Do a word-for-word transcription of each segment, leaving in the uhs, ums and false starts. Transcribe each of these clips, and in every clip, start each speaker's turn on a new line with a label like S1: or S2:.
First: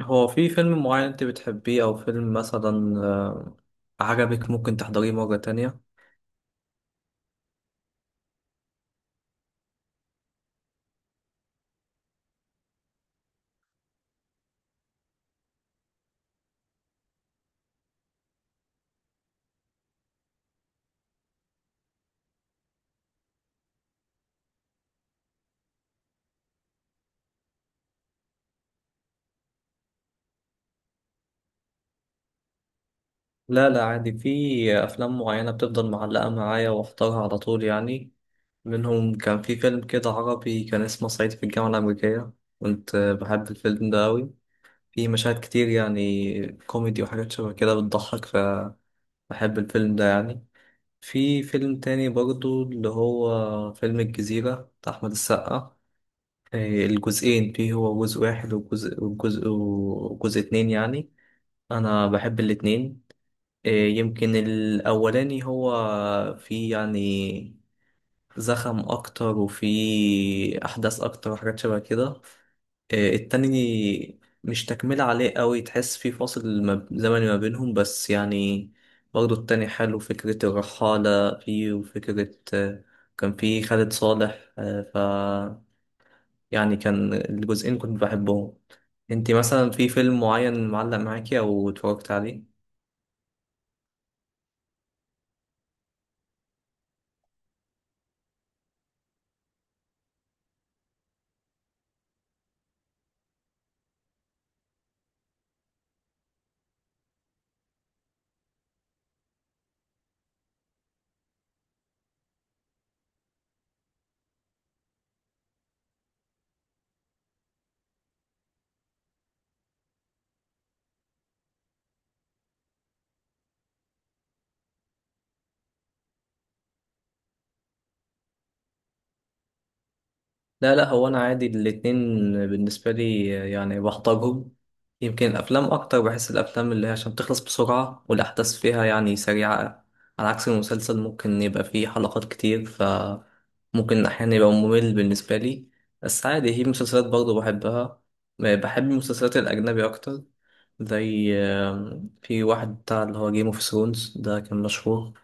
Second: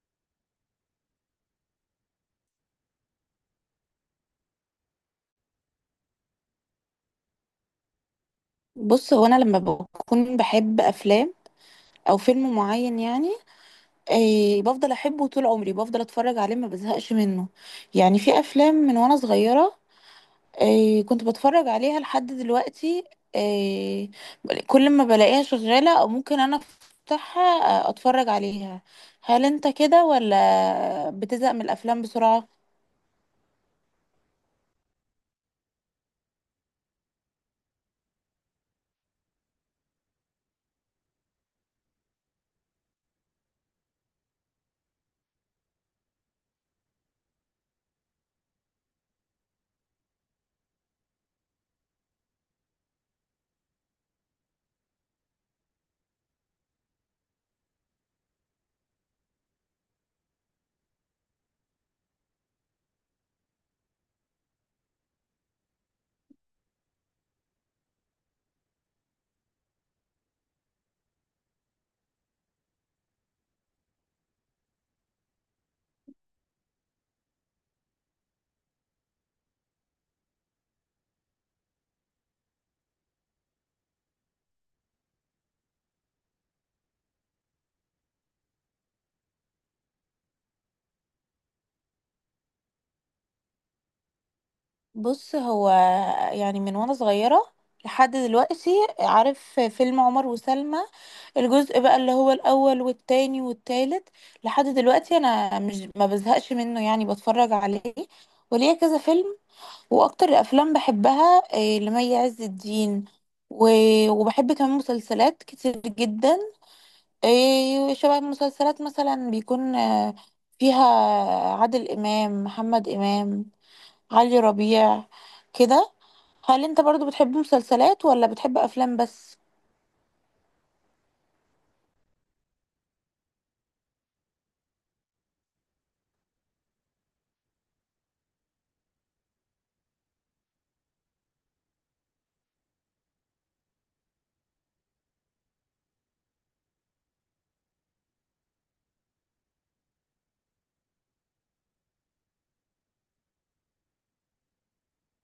S1: هو في فيلم معين انت بتحبيه او فيلم مثلا آه، عجبك ممكن تحضريه مرة تانية؟
S2: بص هو انا لما بكون بحب افلام او فيلم معين، يعني إيه، بفضل احبه طول عمري، بفضل اتفرج عليه ما بزهقش منه. يعني في افلام من وانا صغيرة، إيه، كنت بتفرج عليها لحد دلوقتي. إيه، كل ما بلاقيها شغالة او ممكن انا افتحها اتفرج عليها. هل انت كده ولا بتزهق من الافلام بسرعة؟
S1: لا لا، عادي. في افلام معينة بتفضل معلقة معايا واختارها على طول يعني. منهم كان في فيلم كده عربي كان اسمه صعيدي في الجامعة الأمريكية. كنت آه، بحب الفيلم ده أوي. في مشاهد كتير يعني كوميدي وحاجات شبه كده بتضحك، فبحب الفيلم ده يعني. في فيلم تاني برضو اللي هو فيلم الجزيرة بتاع أحمد السقا. إيه، الجزئين فيه، هو جزء واحد وجزء وجزء وجزء اتنين يعني. انا بحب الاتنين. إيه، يمكن الاولاني هو فيه يعني زخم اكتر وفيه احداث اكتر وحاجات شبه كده. إيه، التاني مش تكملة عليه قوي، تحس فيه فاصل ما- زمني ما بينهم بس يعني. برضه التاني حلو، فكرة الرحالة فيه وفكرة آه، كان فيه خالد صالح، آه، يعني كان الجزئين كنت بحبهم. انتي مثلا في فيلم معين معلق معاكي او اتفرجت عليه؟
S2: بص هو، يعني من وانا صغيرة لحد دلوقتي، عارف فيلم عمر وسلمى؟ الجزء بقى اللي هو الأول والتاني والتالت، لحد دلوقتي أنا مش ما بزهقش منه، يعني بتفرج عليه. وليا كذا فيلم. وأكتر الأفلام بحبها إيه، لمي عز الدين. و- وبحب كمان مسلسلات كتير جدا. إيه، شبه المسلسلات مثلا بيكون آه، فيها عادل إمام، محمد إمام، علي ربيع كده. هل انت برضو بتحب مسلسلات ولا بتحب افلام بس؟
S1: لا لا، هو انا عادي الاتنين بالنسبه لي يعني، بحتاجهم. يمكن الافلام اكتر، بحس الافلام اللي هي عشان بتخلص بسرعه والاحداث فيها يعني سريعه، على عكس المسلسل ممكن يبقى فيه حلقات كتير فممكن احيانا يبقى ممل بالنسبه لي. بس عادي، هي مسلسلات برضه بحبها. بحب المسلسلات الاجنبي اكتر، زي آم، في واحد بتاع اللي هو جيم اوف ثرونز ده كان مشهور.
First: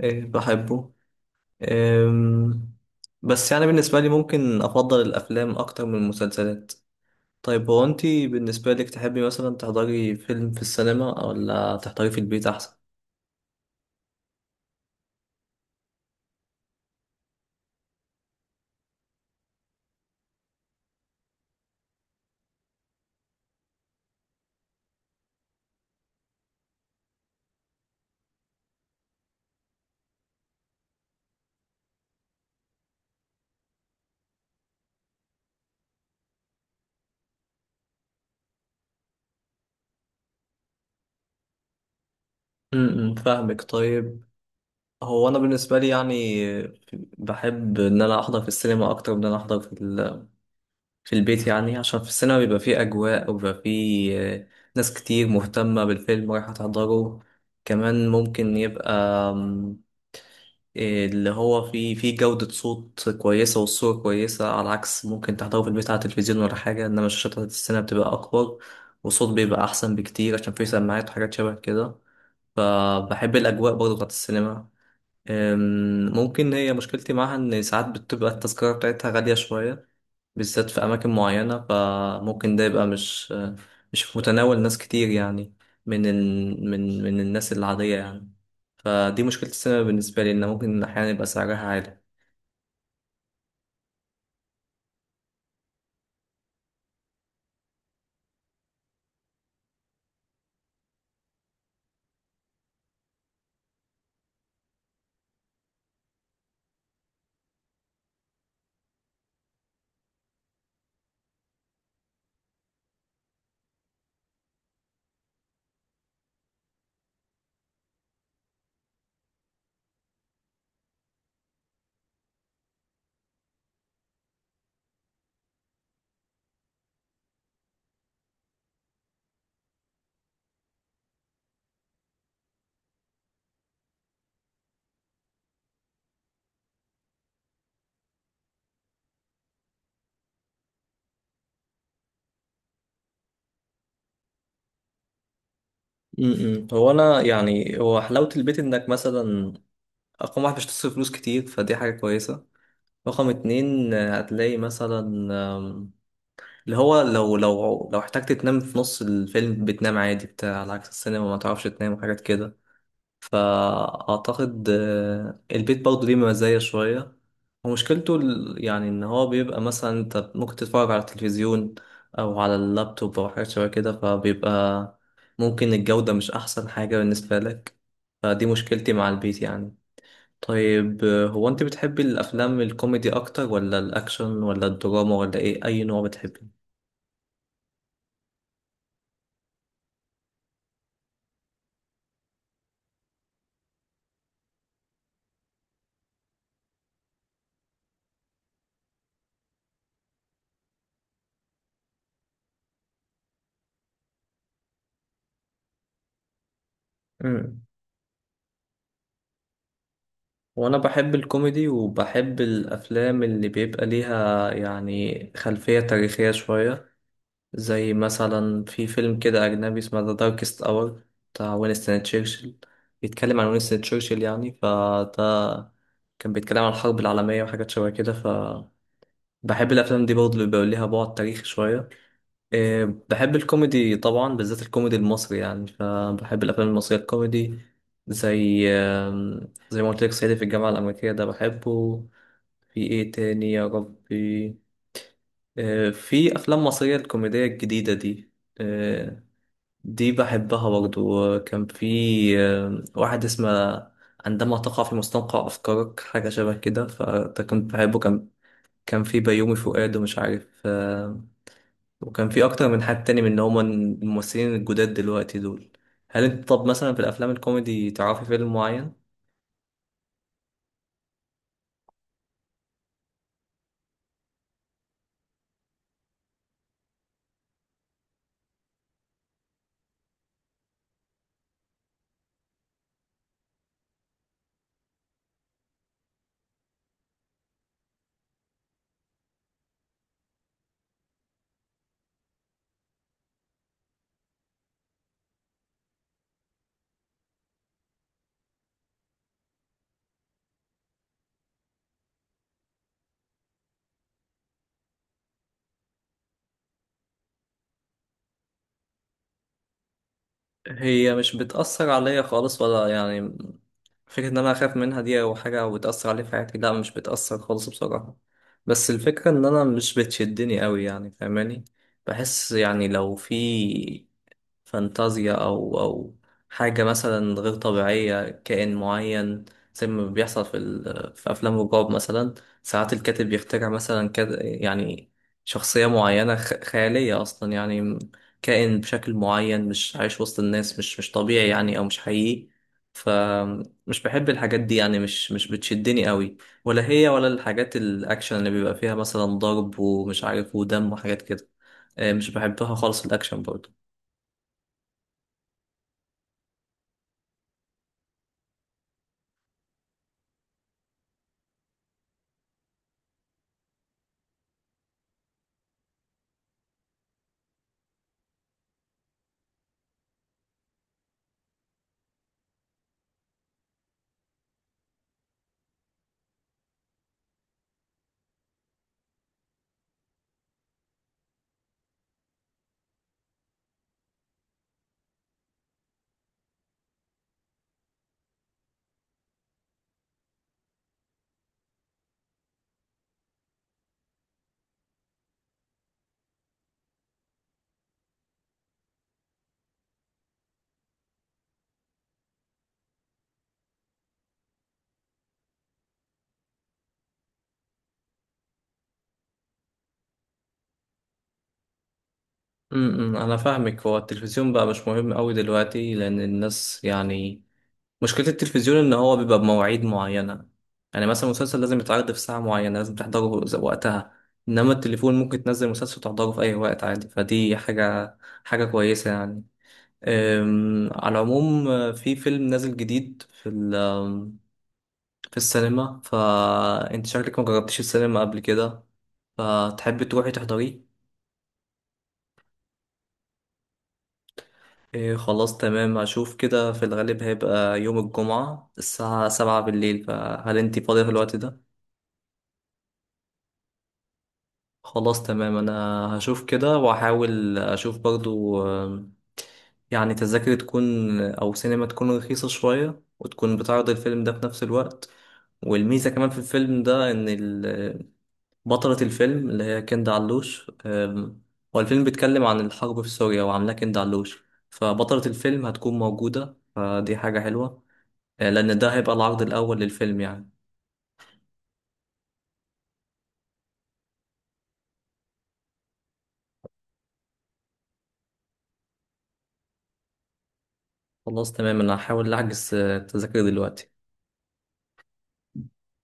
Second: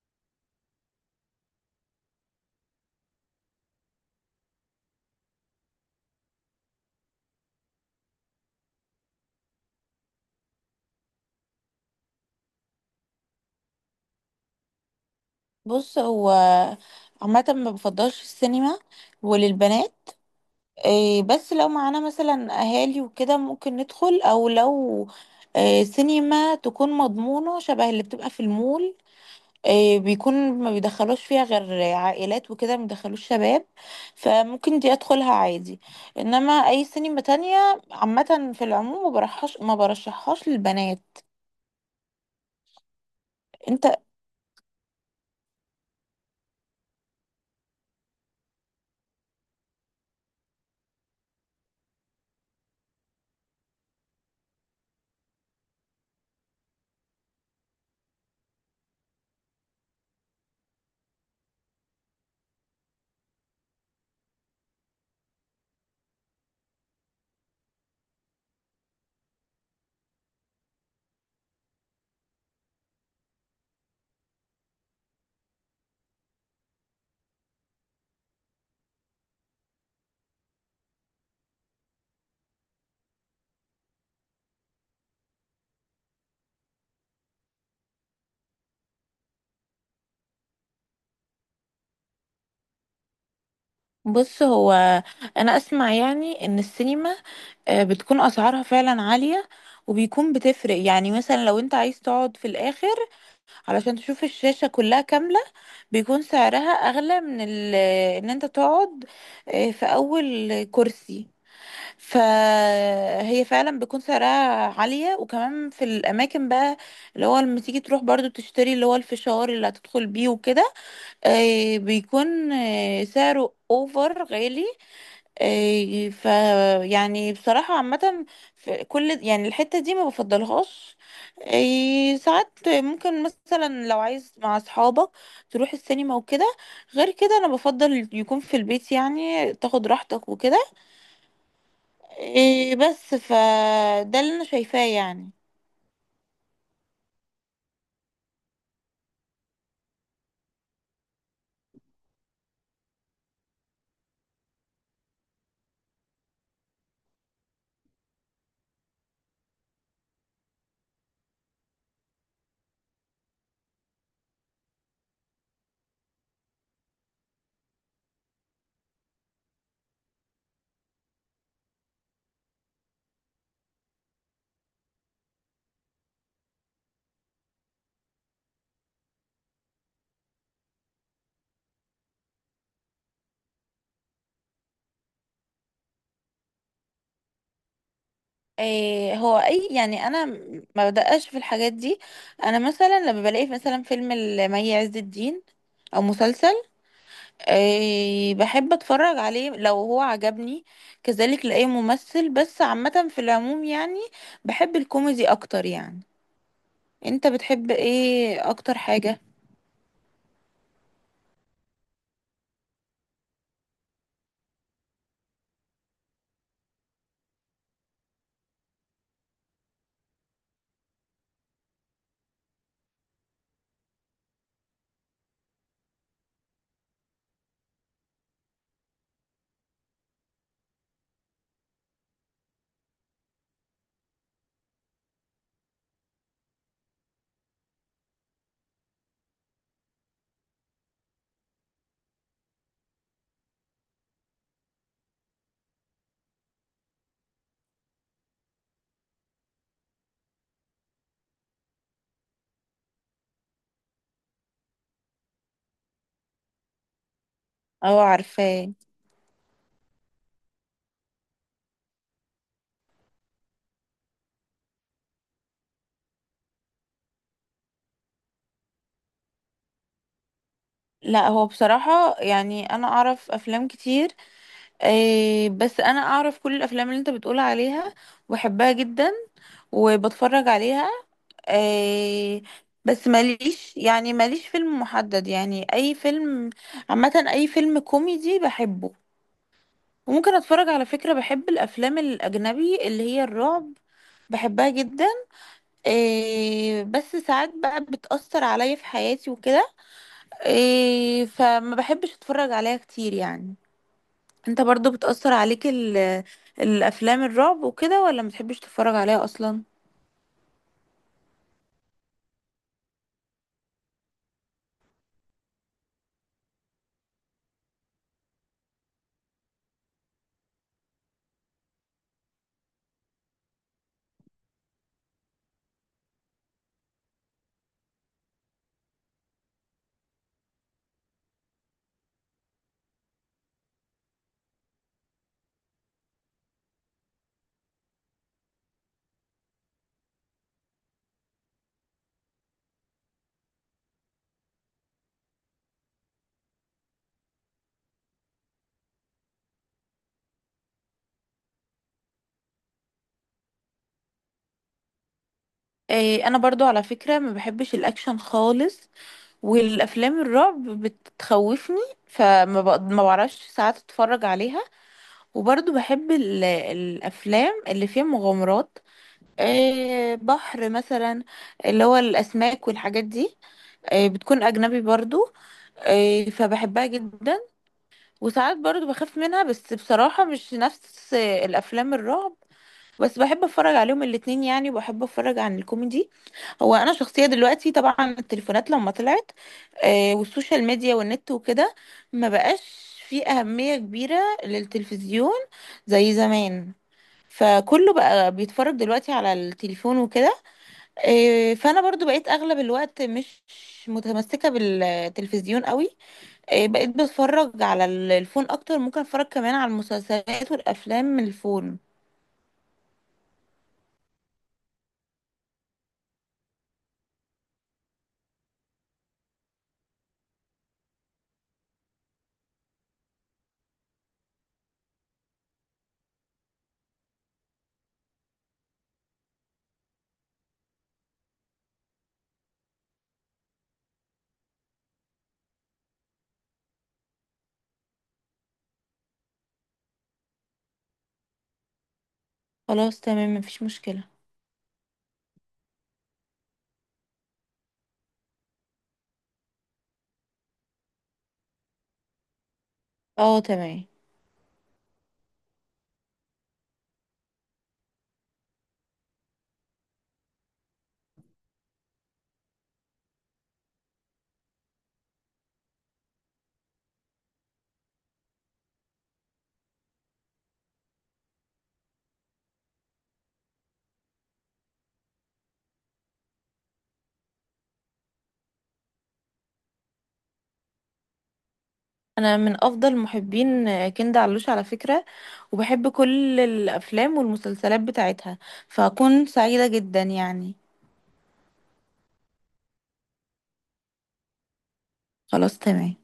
S1: آه، بحبه. أم، بس يعني بالنسبة لي ممكن أفضل الأفلام أكتر من المسلسلات. طيب هو أنتي بالنسبة لك تحبي مثلا تحضري فيلم في السينما ولا تحضري في البيت أحسن؟
S2: بص هو عامه ما بفضلش السينما وللبنات. إيه، بس لو معانا مثلا اهالي وكده ممكن ندخل، او لو إيه سينما تكون مضمونه شبه اللي بتبقى في المول، إيه بيكون ما بيدخلوش فيها غير عائلات وكده، ما بيدخلوش شباب، فممكن دي ادخلها عادي. انما اي سينما تانية عامه في العموم ما برحش ما برشحهاش للبنات.
S1: امم فاهمك.
S2: انت؟
S1: طيب، هو أنا بالنسبة لي يعني بحب إن أنا أحضر في السينما أكتر من إن أنا أحضر في, ال... في البيت يعني، عشان في السينما بيبقى فيه أجواء وبيبقى فيه آه، ناس كتير مهتمة بالفيلم رايحة تحضره. كمان ممكن يبقى اللي هو فيه فيه جودة صوت كويسة والصورة كويسة، على عكس ممكن تحضره في البيت على التلفزيون ولا حاجة، إنما الشاشات بتاعت السينما بتبقى أكبر والصوت بيبقى أحسن بكتير عشان فيه سماعات وحاجات شبه كده. فبحب الأجواء برضه بتاعت السينما. أم، ممكن هي مشكلتي معاها إن ساعات بتبقى التذكرة بتاعتها غالية شوية، بالذات في أماكن معينة، فممكن ده يبقى مش مش في متناول ناس كتير يعني، من ال... من من الناس العادية يعني. فدي مشكلة السينما بالنسبة لي، إن ممكن أحيانا يبقى سعرها عالي.
S2: بص هو انا اسمع يعني ان السينما آه، بتكون اسعارها فعلا عالية. وبيكون بتفرق، يعني مثلا لو انت عايز تقعد في الاخر علشان تشوف الشاشة كلها كاملة، بيكون سعرها اغلى من ال... ان انت تقعد آه، في اول كرسي. فهي فعلا بيكون سعرها عالية. وكمان في الاماكن بقى اللي هو لما تيجي تروح برضو تشتري اللي هو الفشار اللي هتدخل بيه وكده، آه، بيكون آه، سعره اوفر غالي. إيه ف يعني بصراحة عامة في كل يعني الحتة دي ما بفضلهاش. إيه ساعات ممكن مثلا لو عايز مع أصحابك تروح السينما وكده، غير كده أنا بفضل يكون في البيت، يعني تاخد راحتك وكده. إيه بس فده اللي أنا شايفاه يعني.
S1: م-م. هو أنا يعني هو حلاوة البيت إنك مثلا رقم واحد مش تصرف فلوس كتير، فدي حاجة كويسة. رقم اتنين، آه، هتلاقي مثلا آم، اللي هو لو لو لو احتجت تنام في نص الفيلم بتنام عادي بتاع، على عكس السينما ما تعرفش تنام وحاجات كده. فأعتقد آه، البيت برضه ليه مزايا شوية. ومشكلته ال- يعني إن هو بيبقى مثلا أنت ممكن تتفرج على التلفزيون أو على اللابتوب أو حاجات شبه كده، فبيبقى ممكن الجودة مش أحسن حاجة بالنسبة لك. فدي مشكلتي مع البيت يعني. طيب آه، هو أنت بتحبي الأفلام الكوميدي أكتر ولا الأكشن ولا الدراما ولا إيه؟ أي نوع بتحبي؟
S2: إيه هو أي يعني أنا ما بدققش في الحاجات دي. أنا مثلا لما بلاقي مثلا فيلم لمي عز الدين أو مسلسل، أي بحب اتفرج عليه لو هو عجبني. كذلك لأي ممثل. بس عامة في العموم يعني بحب الكوميدي اكتر يعني. انت بتحب ايه اكتر حاجة؟
S1: وانا بحب الكوميدي، وبحب الافلام اللي بيبقى ليها يعني خلفية تاريخية شوية، زي مثلا في فيلم كده اجنبي اسمه ذا داركست اور بتاع وينستون تشرشل، بيتكلم عن وينستون تشرشل يعني. فده كان بيتكلم عن الحرب العالمية وحاجات شبه كده، فبحب الافلام دي برضه اللي بيبقى ليها بعد تاريخي شوية. إيه، بحب الكوميدي طبعا، بالذات الكوميدي المصري يعني، فبحب الافلام المصريه الكوميدي. زي آم، زي ما قلت لك صعيدي في الجامعه الامريكيه ده بحبه. في ايه تاني يا ربي؟ إيه، في افلام مصريه الكوميديه الجديده دي. إيه، دي بحبها برضو. كان في آم، واحد اسمه عندما تقع في مستنقع افكارك، حاجه شبه كده، فده كنت بحبه.
S2: او
S1: كان
S2: عارفاه.
S1: كان في بيومي فؤاد ومش عارف، آه، وكان في اكتر من حد تاني من اللي هما الممثلين الجداد دلوقتي دول. هل انت طب مثلا في الافلام الكوميدي تعرفي فيلم معين؟
S2: لا هو بصراحة يعني انا اعرف افلام كتير. أي، بس انا اعرف كل الافلام اللي انت بتقول عليها وبحبها جدا وبتفرج عليها. أي، بس ماليش يعني ماليش فيلم محدد، يعني اي فيلم، عامة اي فيلم كوميدي بحبه. وممكن اتفرج على فكرة بحب الافلام الاجنبي اللي هي الرعب، بحبها جدا. إيه بس ساعات بقى بتأثر عليا في حياتي وكده. إيه، فما بحبش اتفرج عليها كتير يعني. انت برضو بتأثر عليك ال- الافلام الرعب وكده ولا ما بتحبش تتفرج عليها اصلا؟
S1: هي مش بتأثر عليا خالص ولا يعني فكرة إن أنا أخاف منها دي أو حاجة أو بتأثر عليا في حياتي، لا مش بتأثر خالص بصراحة. بس الفكرة إن أنا مش بتشدني أوي يعني، فاهماني؟ بحس يعني لو في فانتازيا أو أو حاجة مثلا غير طبيعية، كائن معين، زي ما بيحصل في ال... في أفلام الرعب مثلا. ساعات الكاتب بيخترع مثلا كد... يعني شخصية معينة خ... خيالية أصلا يعني، م- كائن بشكل معين مش عايش وسط الناس، مش مش طبيعي يعني، أو مش حقيقي. فمش بحب الحاجات دي يعني، مش مش بتشدني قوي. ولا هي، ولا الحاجات الأكشن اللي بيبقى فيها مثلا ضرب ومش عارف ودم وحاجات كده. آه، مش بحبها خالص الأكشن برضه.
S2: إيه انا برضو على فكرة ما بحبش الاكشن خالص. والافلام الرعب بتخوفني، فما بق- ما بعرفش ساعات اتفرج عليها. وبرضه بحب ال- الافلام اللي فيها مغامرات، آه، بحر مثلا، اللي هو الاسماك والحاجات دي. آه، بتكون اجنبي برضه. آه، فبحبها جدا. وساعات برضه بخاف منها بس بصراحة مش نفس الافلام الرعب. بس بحب اتفرج عليهم الاتنين يعني، وبحب اتفرج عن الكوميدي. هو انا شخصية دلوقتي طبعا التليفونات لما طلعت، آه، والسوشيال ميديا والنت وكده ما بقاش في أهمية كبيرة للتلفزيون زي زمان. فكله بقى بيتفرج دلوقتي على التليفون وكده. إيه، فانا برضو بقيت اغلب الوقت مش متمسكة بالتلفزيون قوي. إيه، بقيت بتفرج على ال- الفون اكتر. ممكن اتفرج كمان على المسلسلات والافلام من الفون.
S1: امم انا فاهمك. هو التلفزيون بقى مش مهم قوي دلوقتي، لان الناس يعني مشكلة التلفزيون ان هو بيبقى بمواعيد معينة. يعني مثلا مسلسل لازم يتعرض في ساعة معينة، لازم تحضره ز- وقتها. انما التليفون ممكن تنزل مسلسل تحضره في اي وقت عادي، فدي حاجة حاجة كويسة يعني. أم، على العموم آه، في فيلم نازل جديد في ال- آم، في السينما. فانت شكلك ما جربتش السينما قبل كده، فتحبي تروحي تحضريه.
S2: خلاص تمام، مفيش مشكلة.
S1: إيه خلاص تمام، هشوف كده في الغالب هيبقى يوم الجمعة الساعة سبعة بالليل، فهل انتي فاضية في الوقت ده؟
S2: اه تمام.
S1: خلاص تمام. أنا هشوف كده وأحاول أشوف برضو آم، يعني تذاكر تكون أو سينما تكون رخيصة شوية وتكون بتعرض الفيلم ده في نفس الوقت. والميزة كمان في الفيلم ده إن ال- بطلة الفيلم اللي هي كندا علوش. آم، هو الفيلم بيتكلم عن الحرب في سوريا وعاملاه كندا علوش، فبطلة الفيلم هتكون موجودة فدي حاجة حلوة. آه، لأن ده هيبقى العرض الأول للفيلم يعني.
S2: انا من افضل محبين كندا علوش على فكرة، وبحب كل الافلام والمسلسلات بتاعتها. فاكون سعيدة جدا يعني.
S1: خلاص تمام أنا هحاول أحجز آه، تذاكر دلوقتي.
S2: خلاص تمام.